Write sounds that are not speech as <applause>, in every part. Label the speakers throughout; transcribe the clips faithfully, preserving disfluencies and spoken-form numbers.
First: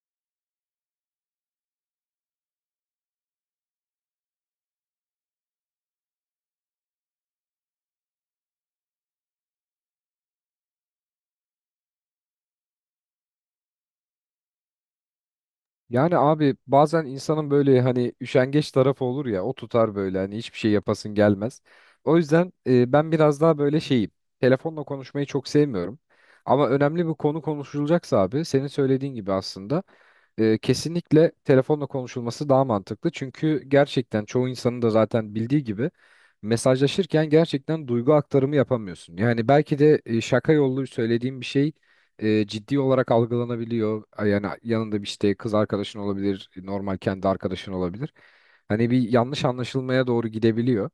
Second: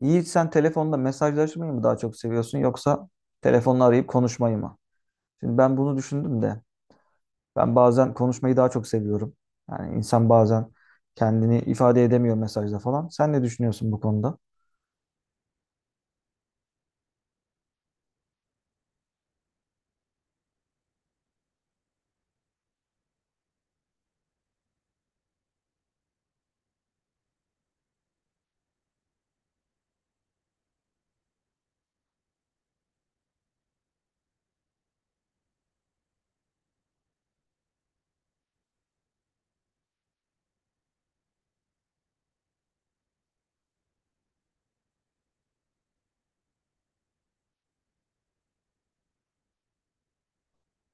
Speaker 1: Yiğit sen telefonda mesajlaşmayı mı daha çok seviyorsun yoksa telefonla arayıp konuşmayı mı? Şimdi ben bunu düşündüm de ben bazen konuşmayı daha çok seviyorum. Yani insan bazen kendini ifade edemiyor mesajda falan. Sen ne düşünüyorsun bu konuda?
Speaker 2: Yani abi bazen insanın böyle hani üşengeç tarafı olur ya o tutar böyle hani hiçbir şey yapasın gelmez. O yüzden e, ben biraz daha böyle şeyim. Telefonla konuşmayı çok sevmiyorum. Ama önemli bir konu konuşulacaksa abi senin söylediğin gibi aslında e, kesinlikle telefonla konuşulması daha mantıklı. Çünkü gerçekten çoğu insanın da zaten bildiği gibi mesajlaşırken gerçekten duygu aktarımı yapamıyorsun. Yani belki de e, şaka yollu söylediğim bir şey e, ciddi olarak algılanabiliyor. Ay, yani yanında bir işte kız arkadaşın olabilir, normal kendi arkadaşın olabilir. Hani bir yanlış anlaşılmaya doğru gidebiliyor.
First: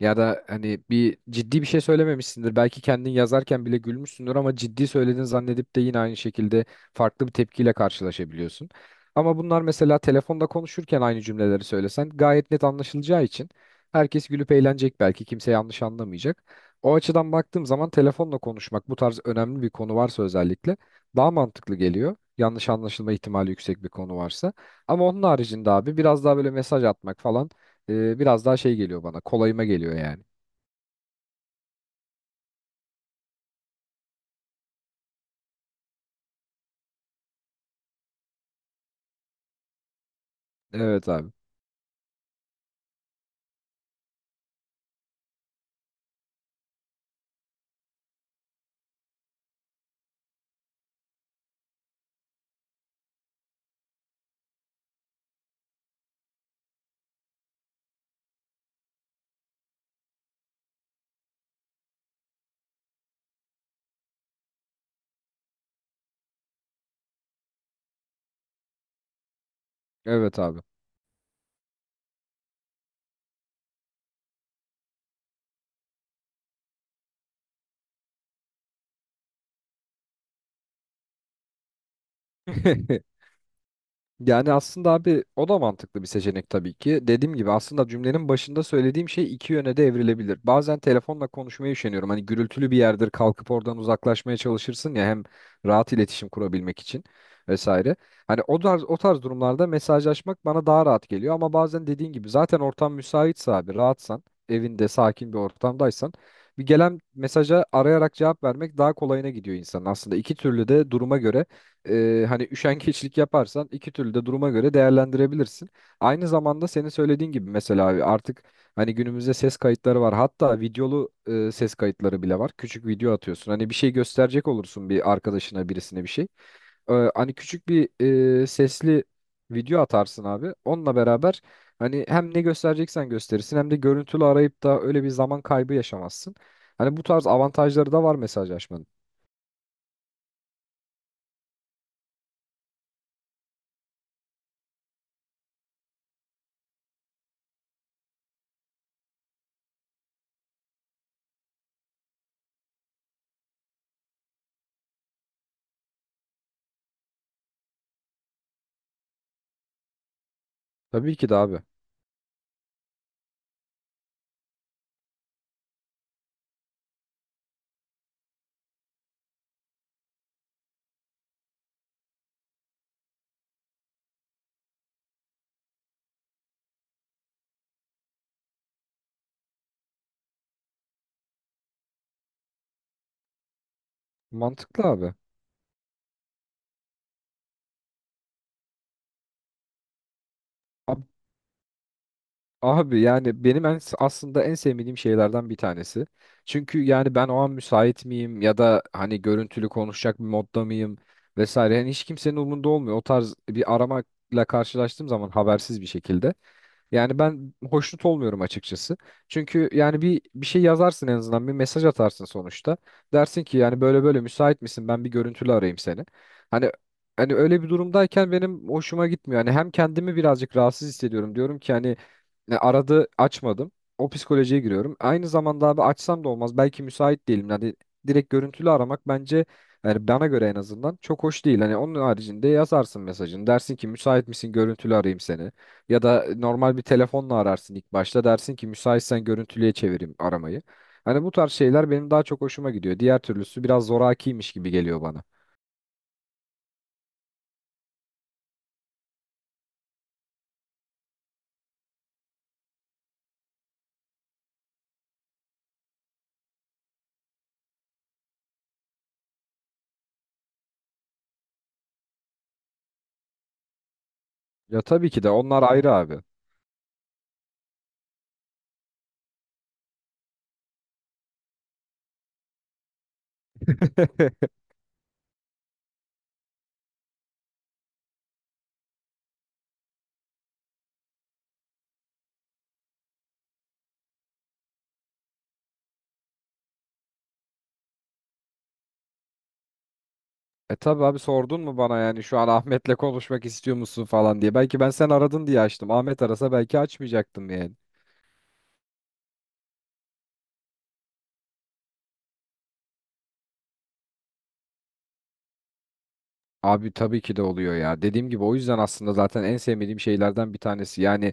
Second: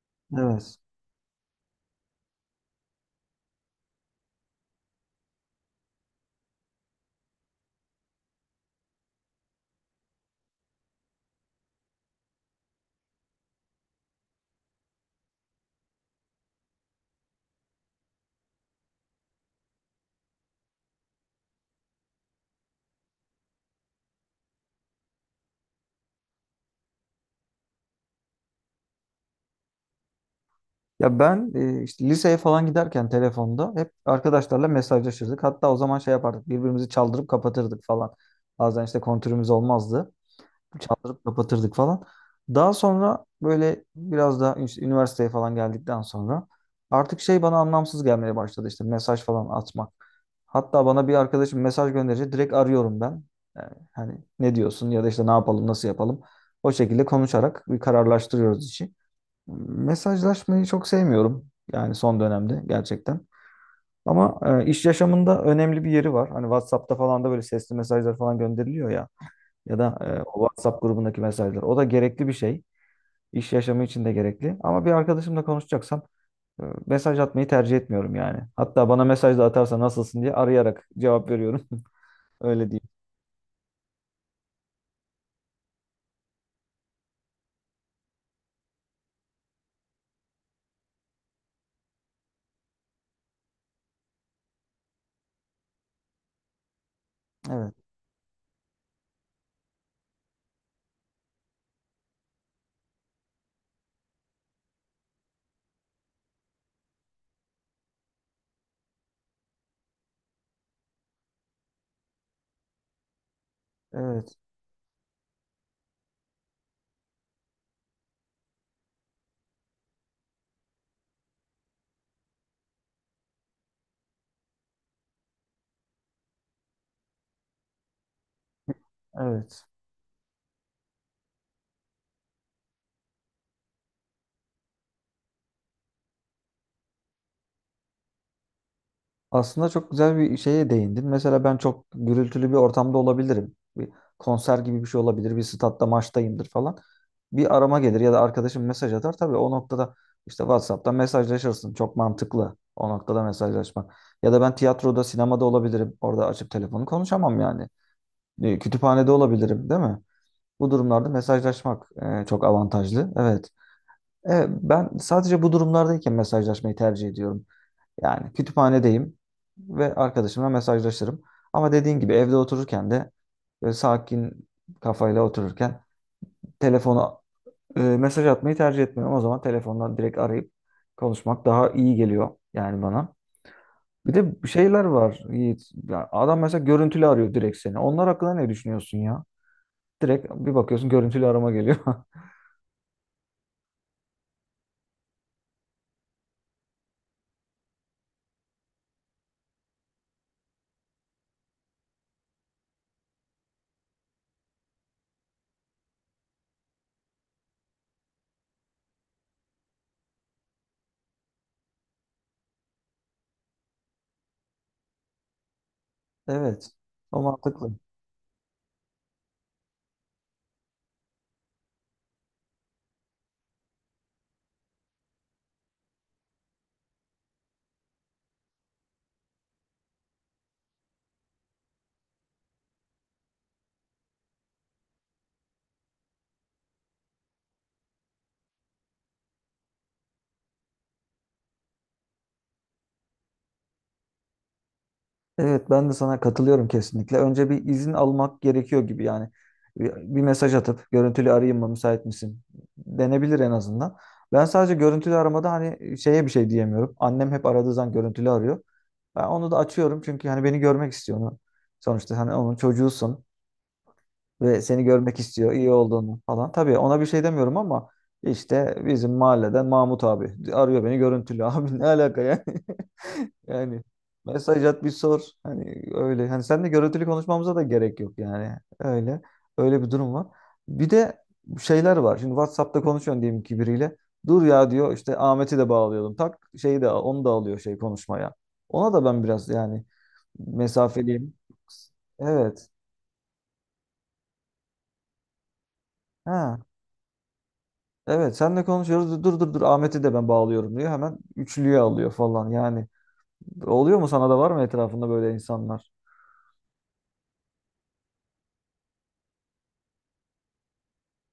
Speaker 2: Ya da
Speaker 1: Evet.
Speaker 2: hani bir ciddi bir şey söylememişsindir. Belki kendin yazarken bile gülmüşsündür ama ciddi söyledin zannedip de yine aynı şekilde farklı bir tepkiyle karşılaşabiliyorsun. Ama bunlar mesela telefonda konuşurken aynı cümleleri söylesen gayet net anlaşılacağı için herkes gülüp eğlenecek, belki kimse yanlış anlamayacak. O açıdan baktığım zaman telefonla konuşmak bu tarz önemli bir konu varsa özellikle daha mantıklı geliyor. Yanlış anlaşılma ihtimali yüksek bir konu varsa. Ama onun haricinde abi biraz daha böyle mesaj atmak falan e, biraz daha şey geliyor bana. Kolayıma geliyor yani.
Speaker 1: Ya ben e, işte liseye falan giderken telefonda hep arkadaşlarla mesajlaşırdık. Hatta o zaman şey yapardık. Birbirimizi çaldırıp kapatırdık falan. Bazen işte kontürümüz olmazdı.
Speaker 2: Evet
Speaker 1: Çaldırıp
Speaker 2: abi.
Speaker 1: kapatırdık falan. Daha sonra böyle biraz daha işte üniversiteye falan geldikten sonra artık şey bana anlamsız gelmeye başladı işte mesaj falan atmak. Hatta bana bir arkadaşım mesaj gönderince direkt arıyorum ben. Yani hani ne diyorsun ya da işte ne yapalım nasıl yapalım. O şekilde konuşarak bir kararlaştırıyoruz işi. Mesajlaşmayı çok sevmiyorum. Yani son dönemde gerçekten. Ama e, iş yaşamında önemli bir yeri var. Hani WhatsApp'ta falan da böyle sesli mesajlar falan gönderiliyor ya. Ya da e,
Speaker 2: Evet
Speaker 1: o
Speaker 2: abi.
Speaker 1: WhatsApp grubundaki mesajlar. O da gerekli bir şey. İş yaşamı için de gerekli. Ama bir arkadaşımla konuşacaksam e, mesaj atmayı tercih etmiyorum yani. Hatta bana mesaj da atarsa nasılsın diye arayarak cevap veriyorum. <laughs> Öyle diyeyim.
Speaker 2: <laughs> Yani aslında abi o da mantıklı bir seçenek tabii ki. Dediğim gibi aslında cümlenin başında söylediğim şey iki yöne de evrilebilir. Bazen telefonla konuşmaya üşeniyorum. Hani gürültülü bir yerdir, kalkıp oradan uzaklaşmaya çalışırsın ya, hem rahat iletişim kurabilmek için
Speaker 1: Evet,
Speaker 2: vesaire. Hani o tarz, o tarz durumlarda mesajlaşmak bana daha rahat geliyor. Ama bazen dediğin gibi zaten ortam müsaitse abi, rahatsan, evinde sakin bir ortamdaysan bir gelen mesaja arayarak cevap vermek daha kolayına gidiyor insanın. Aslında iki türlü de duruma göre e, hani üşengeçlik yaparsan iki türlü de
Speaker 1: evet,
Speaker 2: duruma göre değerlendirebilirsin. Aynı zamanda senin söylediğin gibi mesela abi artık hani günümüzde ses kayıtları var. Hatta videolu e, ses kayıtları bile var. Küçük video atıyorsun. Hani bir şey gösterecek olursun bir arkadaşına, birisine bir şey. E, hani küçük bir e, sesli
Speaker 1: evet.
Speaker 2: video atarsın abi. Onunla beraber hani hem ne göstereceksen gösterirsin hem de görüntülü arayıp da öyle bir zaman kaybı yaşamazsın. Hani bu tarz avantajları da var mesajlaşmanın.
Speaker 1: Aslında çok güzel bir şeye değindin. Mesela ben çok gürültülü bir ortamda olabilirim. Bir konser gibi bir şey olabilir. Bir statta maçtayımdır falan. Bir arama gelir ya da arkadaşım mesaj atar. Tabii o noktada işte WhatsApp'ta mesajlaşırsın. Çok mantıklı o noktada mesajlaşmak. Ya da ben tiyatroda, sinemada olabilirim. Orada açıp telefonu konuşamam yani. E, Kütüphanede olabilirim, değil mi? Bu durumlarda
Speaker 2: Tabii ki de abi.
Speaker 1: mesajlaşmak e, çok avantajlı. Evet. E, ben sadece bu durumlardayken mesajlaşmayı tercih ediyorum. Yani kütüphanedeyim ve arkadaşımla mesajlaşırım. Ama dediğin gibi evde otururken de böyle sakin kafayla otururken telefona e, mesaj atmayı tercih etmiyorum. O zaman telefondan direkt arayıp konuşmak daha iyi geliyor yani bana. Bir de şeyler
Speaker 2: Mantıklı abi.
Speaker 1: var Yiğit. Ya adam mesela görüntülü arıyor direkt seni. Onlar hakkında ne düşünüyorsun ya? Direkt bir bakıyorsun
Speaker 2: Abi
Speaker 1: görüntülü arama geliyor. <laughs>
Speaker 2: Abi yani benim en, aslında en sevmediğim şeylerden bir tanesi. Çünkü yani ben o an müsait miyim ya da hani görüntülü konuşacak bir modda mıyım vesaire. Yani hiç kimsenin umurunda olmuyor. O tarz bir aramayla karşılaştığım zaman habersiz bir şekilde. Yani ben hoşnut olmuyorum açıkçası. Çünkü yani bir bir şey yazarsın, en azından bir mesaj atarsın sonuçta. Dersin ki yani böyle böyle müsait misin? Ben bir görüntülü arayayım seni. Hani
Speaker 1: Evet. O
Speaker 2: hani öyle bir
Speaker 1: mantıklı.
Speaker 2: durumdayken benim hoşuma gitmiyor. Hani hem kendimi birazcık rahatsız hissediyorum. Diyorum ki hani e, aradı, açmadım. O psikolojiye giriyorum. Aynı zamanda abi açsam da olmaz. Belki müsait değilim. Hani direkt görüntülü aramak bence, yani bana göre en azından, çok hoş değil. Hani onun haricinde yazarsın mesajını. Dersin ki müsait misin? Görüntülü arayayım seni. Ya da normal bir telefonla ararsın ilk başta, dersin ki müsaitsen görüntülüye çevireyim aramayı. Hani bu tarz şeyler benim daha çok hoşuma gidiyor. Diğer türlüsü biraz zorakiymiş gibi geliyor bana.
Speaker 1: Evet ben de sana katılıyorum kesinlikle. Önce bir izin almak gerekiyor gibi yani. Bir bir mesaj atıp görüntülü arayayım mı müsait misin? Denebilir en azından. Ben sadece görüntülü aramada hani şeye bir şey diyemiyorum. Annem hep aradığı zaman görüntülü arıyor. Ben onu da açıyorum çünkü hani beni görmek istiyor onu. Sonuçta hani onun çocuğusun ve
Speaker 2: Ya
Speaker 1: seni
Speaker 2: tabii
Speaker 1: görmek
Speaker 2: ki de
Speaker 1: istiyor
Speaker 2: onlar
Speaker 1: iyi
Speaker 2: ayrı
Speaker 1: olduğunu
Speaker 2: abi.
Speaker 1: falan. Tabii ona bir şey demiyorum ama işte bizim mahalleden Mahmut abi arıyor beni görüntülü. <laughs> Abi ne alaka yani? Yani
Speaker 2: <laughs>
Speaker 1: mesaj at bir sor. Hani öyle. Hani sen de görüntülü konuşmamıza da gerek yok yani. Öyle. Öyle bir durum var. Bir de şeyler var. Şimdi WhatsApp'ta konuşuyorsun diyelim ki biriyle. Dur ya diyor işte Ahmet'i de bağlayalım. Tak şeyi de onu da alıyor şey konuşmaya. Ona da ben biraz yani
Speaker 2: E, tabii abi
Speaker 1: mesafeliyim.
Speaker 2: sordun mu bana yani şu an
Speaker 1: Evet.
Speaker 2: Ahmet'le konuşmak istiyor musun falan diye. Belki ben sen aradın diye açtım. Ahmet arasa
Speaker 1: Ha.
Speaker 2: belki açmayacaktım yani.
Speaker 1: Evet senle konuşuyoruz. Dur dur dur Ahmet'i de ben bağlıyorum diyor. Hemen üçlüye alıyor falan. Yani oluyor mu sana da var mı etrafında böyle insanlar?
Speaker 2: Abi tabii ki de oluyor ya. Dediğim gibi o yüzden aslında zaten en sevmediğim şeylerden bir tanesi. Yani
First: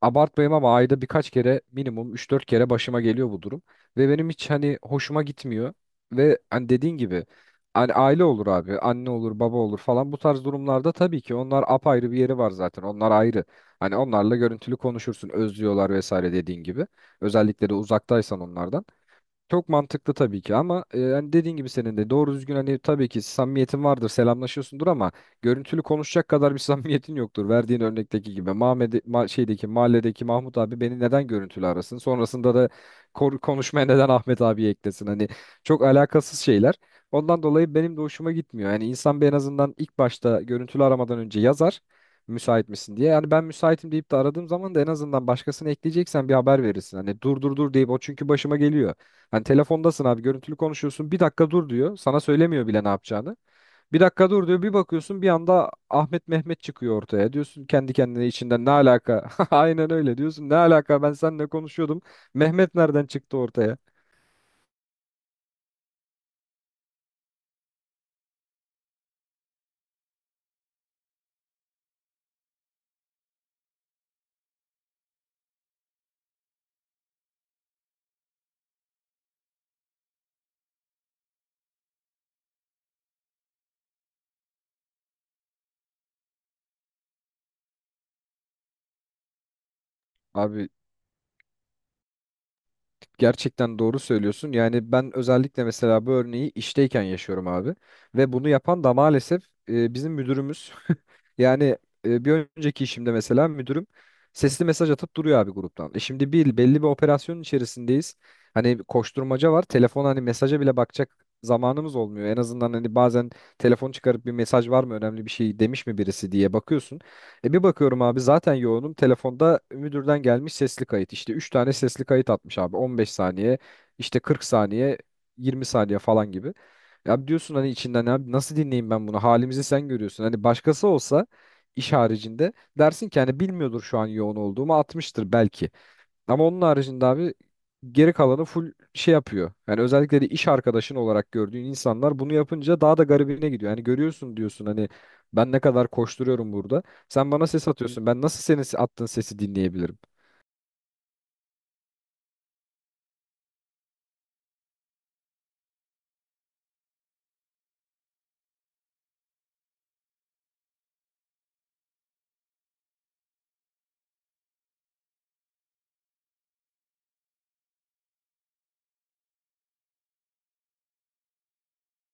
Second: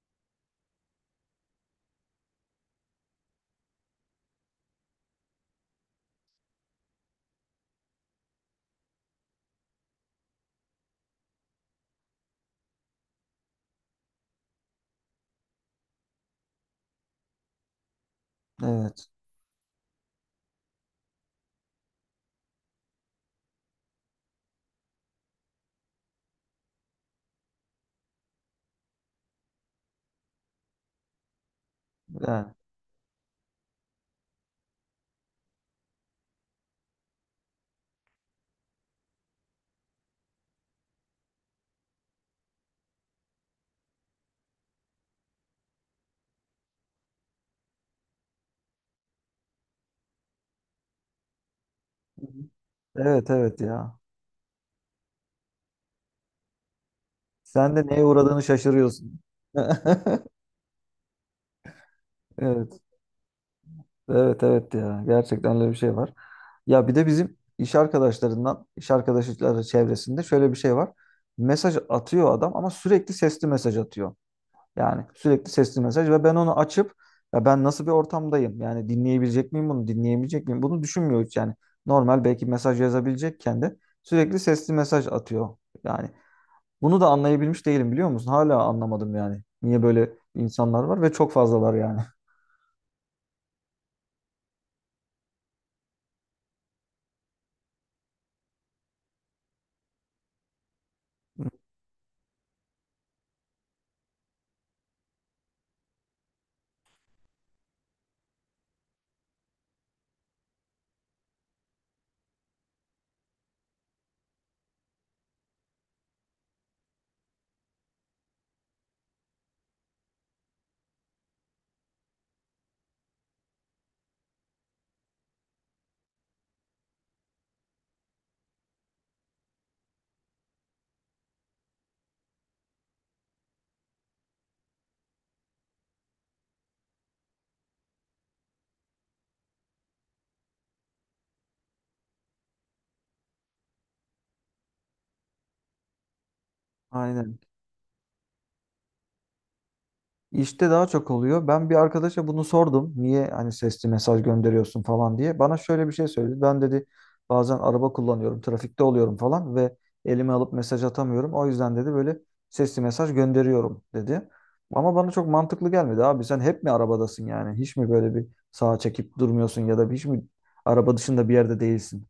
Speaker 2: abartmayayım ama ayda birkaç kere, minimum üç dört kere başıma geliyor bu durum. Ve benim hiç hani hoşuma gitmiyor. Ve hani dediğin gibi hani aile olur abi. Anne olur, baba olur falan. Bu tarz durumlarda tabii ki onlar apayrı bir yeri var zaten. Onlar ayrı. Hani onlarla görüntülü konuşursun. Özlüyorlar vesaire, dediğin gibi. Özellikle de uzaktaysan onlardan.
Speaker 1: Evet.
Speaker 2: Çok mantıklı tabii ki, ama e, hani dediğin gibi senin de doğru düzgün hani tabii ki samimiyetin vardır, selamlaşıyorsundur ama görüntülü konuşacak kadar bir <laughs> samimiyetin yoktur. Verdiğin örnekteki gibi Mahmed ma- şeydeki, mahalledeki Mahmut abi beni neden görüntülü arasın?
Speaker 1: Yani
Speaker 2: Sonrasında da kor- konuşmaya neden Ahmet abi eklesin? Hani çok alakasız şeyler. Ondan dolayı benim de hoşuma gitmiyor. Yani insan bir en azından ilk başta görüntülü aramadan önce yazar müsait misin diye. Yani ben müsaitim deyip de aradığım zaman da en azından başkasını ekleyeceksen bir haber verirsin. Hani dur dur dur deyip, o çünkü başıma geliyor. Hani telefondasın abi, görüntülü konuşuyorsun, bir dakika dur diyor. Sana söylemiyor bile ne
Speaker 1: evet
Speaker 2: yapacağını.
Speaker 1: evet ya.
Speaker 2: Bir dakika dur diyor, bir bakıyorsun bir anda Ahmet Mehmet çıkıyor ortaya. Diyorsun
Speaker 1: Sen de
Speaker 2: kendi
Speaker 1: neye
Speaker 2: kendine
Speaker 1: uğradığını
Speaker 2: içinden, ne
Speaker 1: şaşırıyorsun.
Speaker 2: alaka? <laughs> Aynen öyle
Speaker 1: <laughs>
Speaker 2: diyorsun, ne alaka, ben seninle konuşuyordum. Mehmet
Speaker 1: Evet,
Speaker 2: nereden çıktı ortaya?
Speaker 1: evet, evet ya. Gerçekten öyle bir şey var. Ya bir de bizim iş arkadaşlarından, iş arkadaşları çevresinde şöyle bir şey var. Mesaj atıyor adam ama sürekli sesli mesaj atıyor. Yani sürekli sesli mesaj ve ben onu açıp ya ben nasıl bir ortamdayım? Yani dinleyebilecek miyim bunu? Dinleyemeyecek miyim? Bunu düşünmüyor hiç yani. Normal belki mesaj yazabilecekken de sürekli sesli mesaj atıyor. Yani bunu da anlayabilmiş değilim biliyor musun? Hala anlamadım yani. Niye böyle
Speaker 2: Abi,
Speaker 1: insanlar var ve çok fazlalar yani. <laughs>
Speaker 2: gerçekten doğru söylüyorsun. Yani ben özellikle mesela bu örneği işteyken yaşıyorum abi. Ve bunu yapan da maalesef e, bizim müdürümüz. <laughs> Yani e, bir önceki işimde mesela müdürüm sesli mesaj atıp duruyor abi gruptan. E şimdi bir belli bir operasyonun içerisindeyiz. Hani koşturmaca var. Telefon hani mesaja bile bakacak zamanımız olmuyor. En azından hani bazen telefon çıkarıp bir mesaj var mı, önemli bir şey demiş mi birisi diye bakıyorsun. E bir bakıyorum abi, zaten yoğunum. Telefonda müdürden gelmiş sesli kayıt. İşte üç tane sesli kayıt atmış abi. on beş saniye, işte kırk saniye, yirmi saniye falan gibi. Ya diyorsun hani içinden, abi nasıl dinleyeyim ben bunu? Halimizi sen görüyorsun. Hani başkası olsa, iş haricinde, dersin ki hani bilmiyordur şu an yoğun olduğumu, atmıştır belki. Ama onun haricinde abi geri kalanı full şey yapıyor. Yani özellikle de iş arkadaşın olarak gördüğün insanlar bunu yapınca daha da garibine gidiyor. Yani görüyorsun, diyorsun hani ben ne kadar koşturuyorum burada. Sen
Speaker 1: Aynen.
Speaker 2: bana ses atıyorsun. Ben nasıl senin attığın sesi dinleyebilirim?
Speaker 1: İşte daha çok oluyor. Ben bir arkadaşa bunu sordum. Niye hani sesli mesaj gönderiyorsun falan diye. Bana şöyle bir şey söyledi. Ben dedi bazen araba kullanıyorum, trafikte oluyorum falan ve elime alıp mesaj atamıyorum. O yüzden dedi böyle sesli mesaj gönderiyorum dedi. Ama bana çok mantıklı gelmedi. Abi sen hep mi arabadasın yani? Hiç mi böyle bir sağa çekip durmuyorsun ya da hiç mi araba dışında bir yerde değilsin?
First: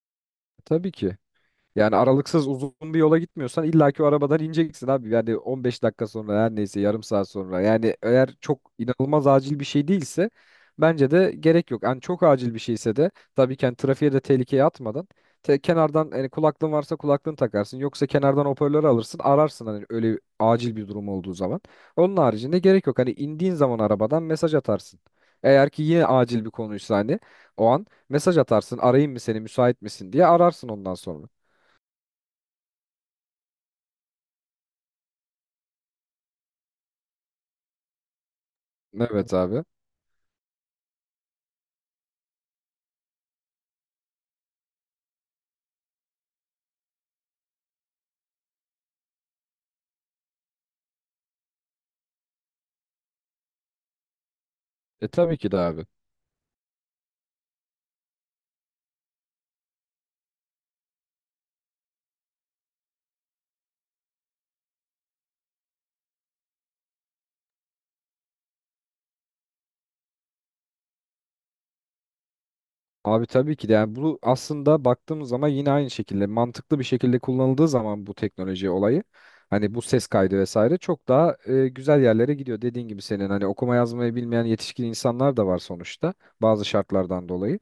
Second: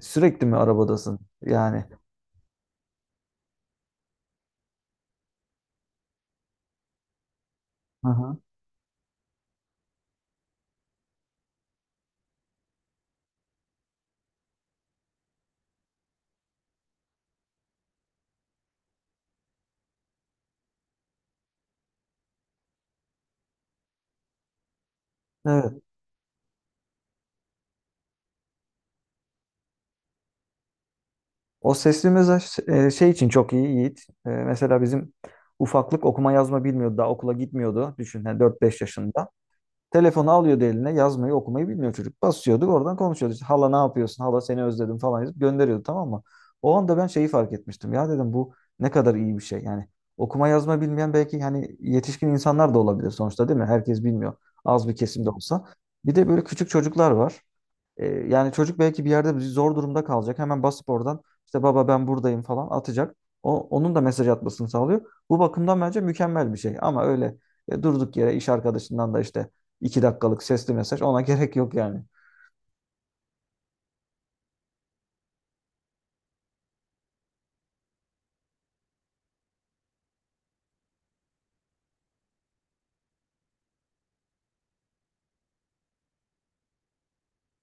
Speaker 1: Sürekli mi
Speaker 2: Tabii ki.
Speaker 1: arabadasın? Yani
Speaker 2: Yani aralıksız uzun bir yola gitmiyorsan illaki o arabadan ineceksin abi. Yani on beş dakika sonra, her neyse yarım saat sonra. Yani eğer
Speaker 1: hı
Speaker 2: çok inanılmaz acil bir şey değilse bence de gerek yok. Yani çok acil bir şeyse de tabii ki yani trafiğe de tehlikeye atmadan te- kenardan, yani kulaklığın varsa kulaklığını takarsın. Yoksa kenardan hoparlörü alırsın, ararsın hani öyle acil bir durum olduğu zaman. Onun haricinde gerek yok. Hani indiğin zaman arabadan mesaj atarsın. Eğer
Speaker 1: hı.
Speaker 2: ki yine acil bir konuysa hani o an mesaj atarsın, arayayım mı seni müsait misin diye ararsın ondan sonra.
Speaker 1: O sesli mesaj e, şey için çok iyi Yiğit. E, Mesela bizim ufaklık okuma yazma bilmiyordu. Daha okula gitmiyordu. Düşün yani dört beş yaşında.
Speaker 2: Evet abi.
Speaker 1: Telefonu alıyordu eline yazmayı okumayı bilmiyor çocuk. Basıyorduk oradan konuşuyordu. İşte, hala ne yapıyorsun? Hala seni özledim falan yazıp gönderiyordu tamam mı? O anda ben şeyi fark etmiştim. Ya dedim bu ne kadar iyi bir şey. Yani okuma yazma bilmeyen belki hani yetişkin insanlar da olabilir sonuçta değil mi? Herkes bilmiyor. Az bir
Speaker 2: E
Speaker 1: kesim de
Speaker 2: tabii ki de
Speaker 1: olsa.
Speaker 2: abi.
Speaker 1: Bir de böyle küçük çocuklar var. Ee, yani çocuk belki bir yerde zor durumda kalacak. Hemen basıp oradan işte baba ben buradayım falan atacak. O, onun da mesaj atmasını sağlıyor. Bu bakımdan bence mükemmel bir şey. Ama öyle e, durduk yere iş arkadaşından da işte iki dakikalık sesli mesaj ona gerek yok yani.
Speaker 2: Abi tabii ki de yani bu aslında baktığımız zaman yine aynı şekilde mantıklı bir şekilde kullanıldığı zaman bu teknoloji olayı, hani bu ses kaydı vesaire, çok daha e, güzel yerlere gidiyor. Dediğin gibi senin hani okuma yazmayı bilmeyen yetişkin insanlar da var sonuçta, bazı şartlardan dolayı.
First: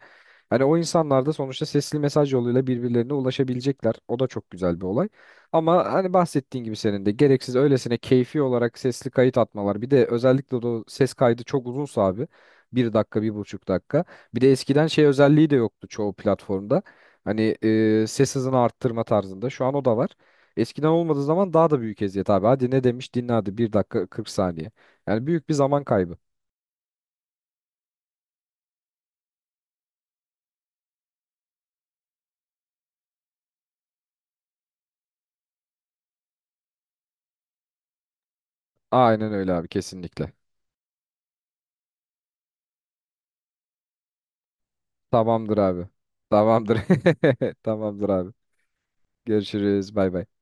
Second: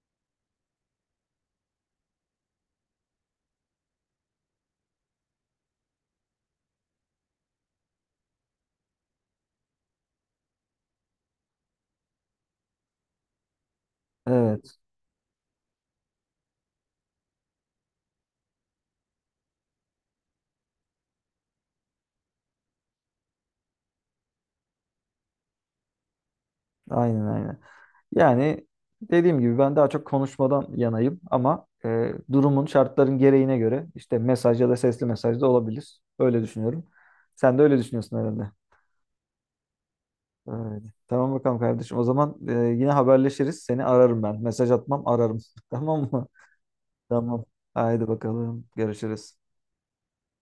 Speaker 2: Hani o insanlar da sonuçta sesli mesaj yoluyla birbirlerine ulaşabilecekler. O da çok güzel bir olay. Ama hani bahsettiğin gibi senin de gereksiz öylesine keyfi olarak sesli kayıt atmalar. Bir de özellikle de o ses kaydı çok uzunsa abi. Bir dakika, bir buçuk dakika. Bir de
Speaker 1: Evet,
Speaker 2: eskiden şey özelliği de yoktu çoğu platformda. Hani e, ses hızını arttırma tarzında. Şu an o da var. Eskiden olmadığı zaman daha da büyük eziyet abi. Hadi ne demiş dinle, hadi bir dakika kırk saniye. Yani büyük bir zaman kaybı.
Speaker 1: aynen aynen. Yani dediğim gibi ben daha çok konuşmadan yanayım ama e, durumun şartların gereğine göre işte mesaj ya da sesli mesaj da olabilir. Öyle düşünüyorum. Sen de öyle düşünüyorsun herhalde.
Speaker 2: Aynen öyle abi, kesinlikle.
Speaker 1: Öyle. Tamam bakalım kardeşim. O zaman e, yine haberleşiriz. Seni ararım ben. Mesaj atmam, ararım.
Speaker 2: Tamamdır
Speaker 1: <laughs>
Speaker 2: abi.
Speaker 1: Tamam mı?
Speaker 2: Tamamdır.
Speaker 1: Tamam.
Speaker 2: <laughs>
Speaker 1: Haydi
Speaker 2: Tamamdır abi.
Speaker 1: bakalım. Görüşürüz.
Speaker 2: Görüşürüz. Bay bay.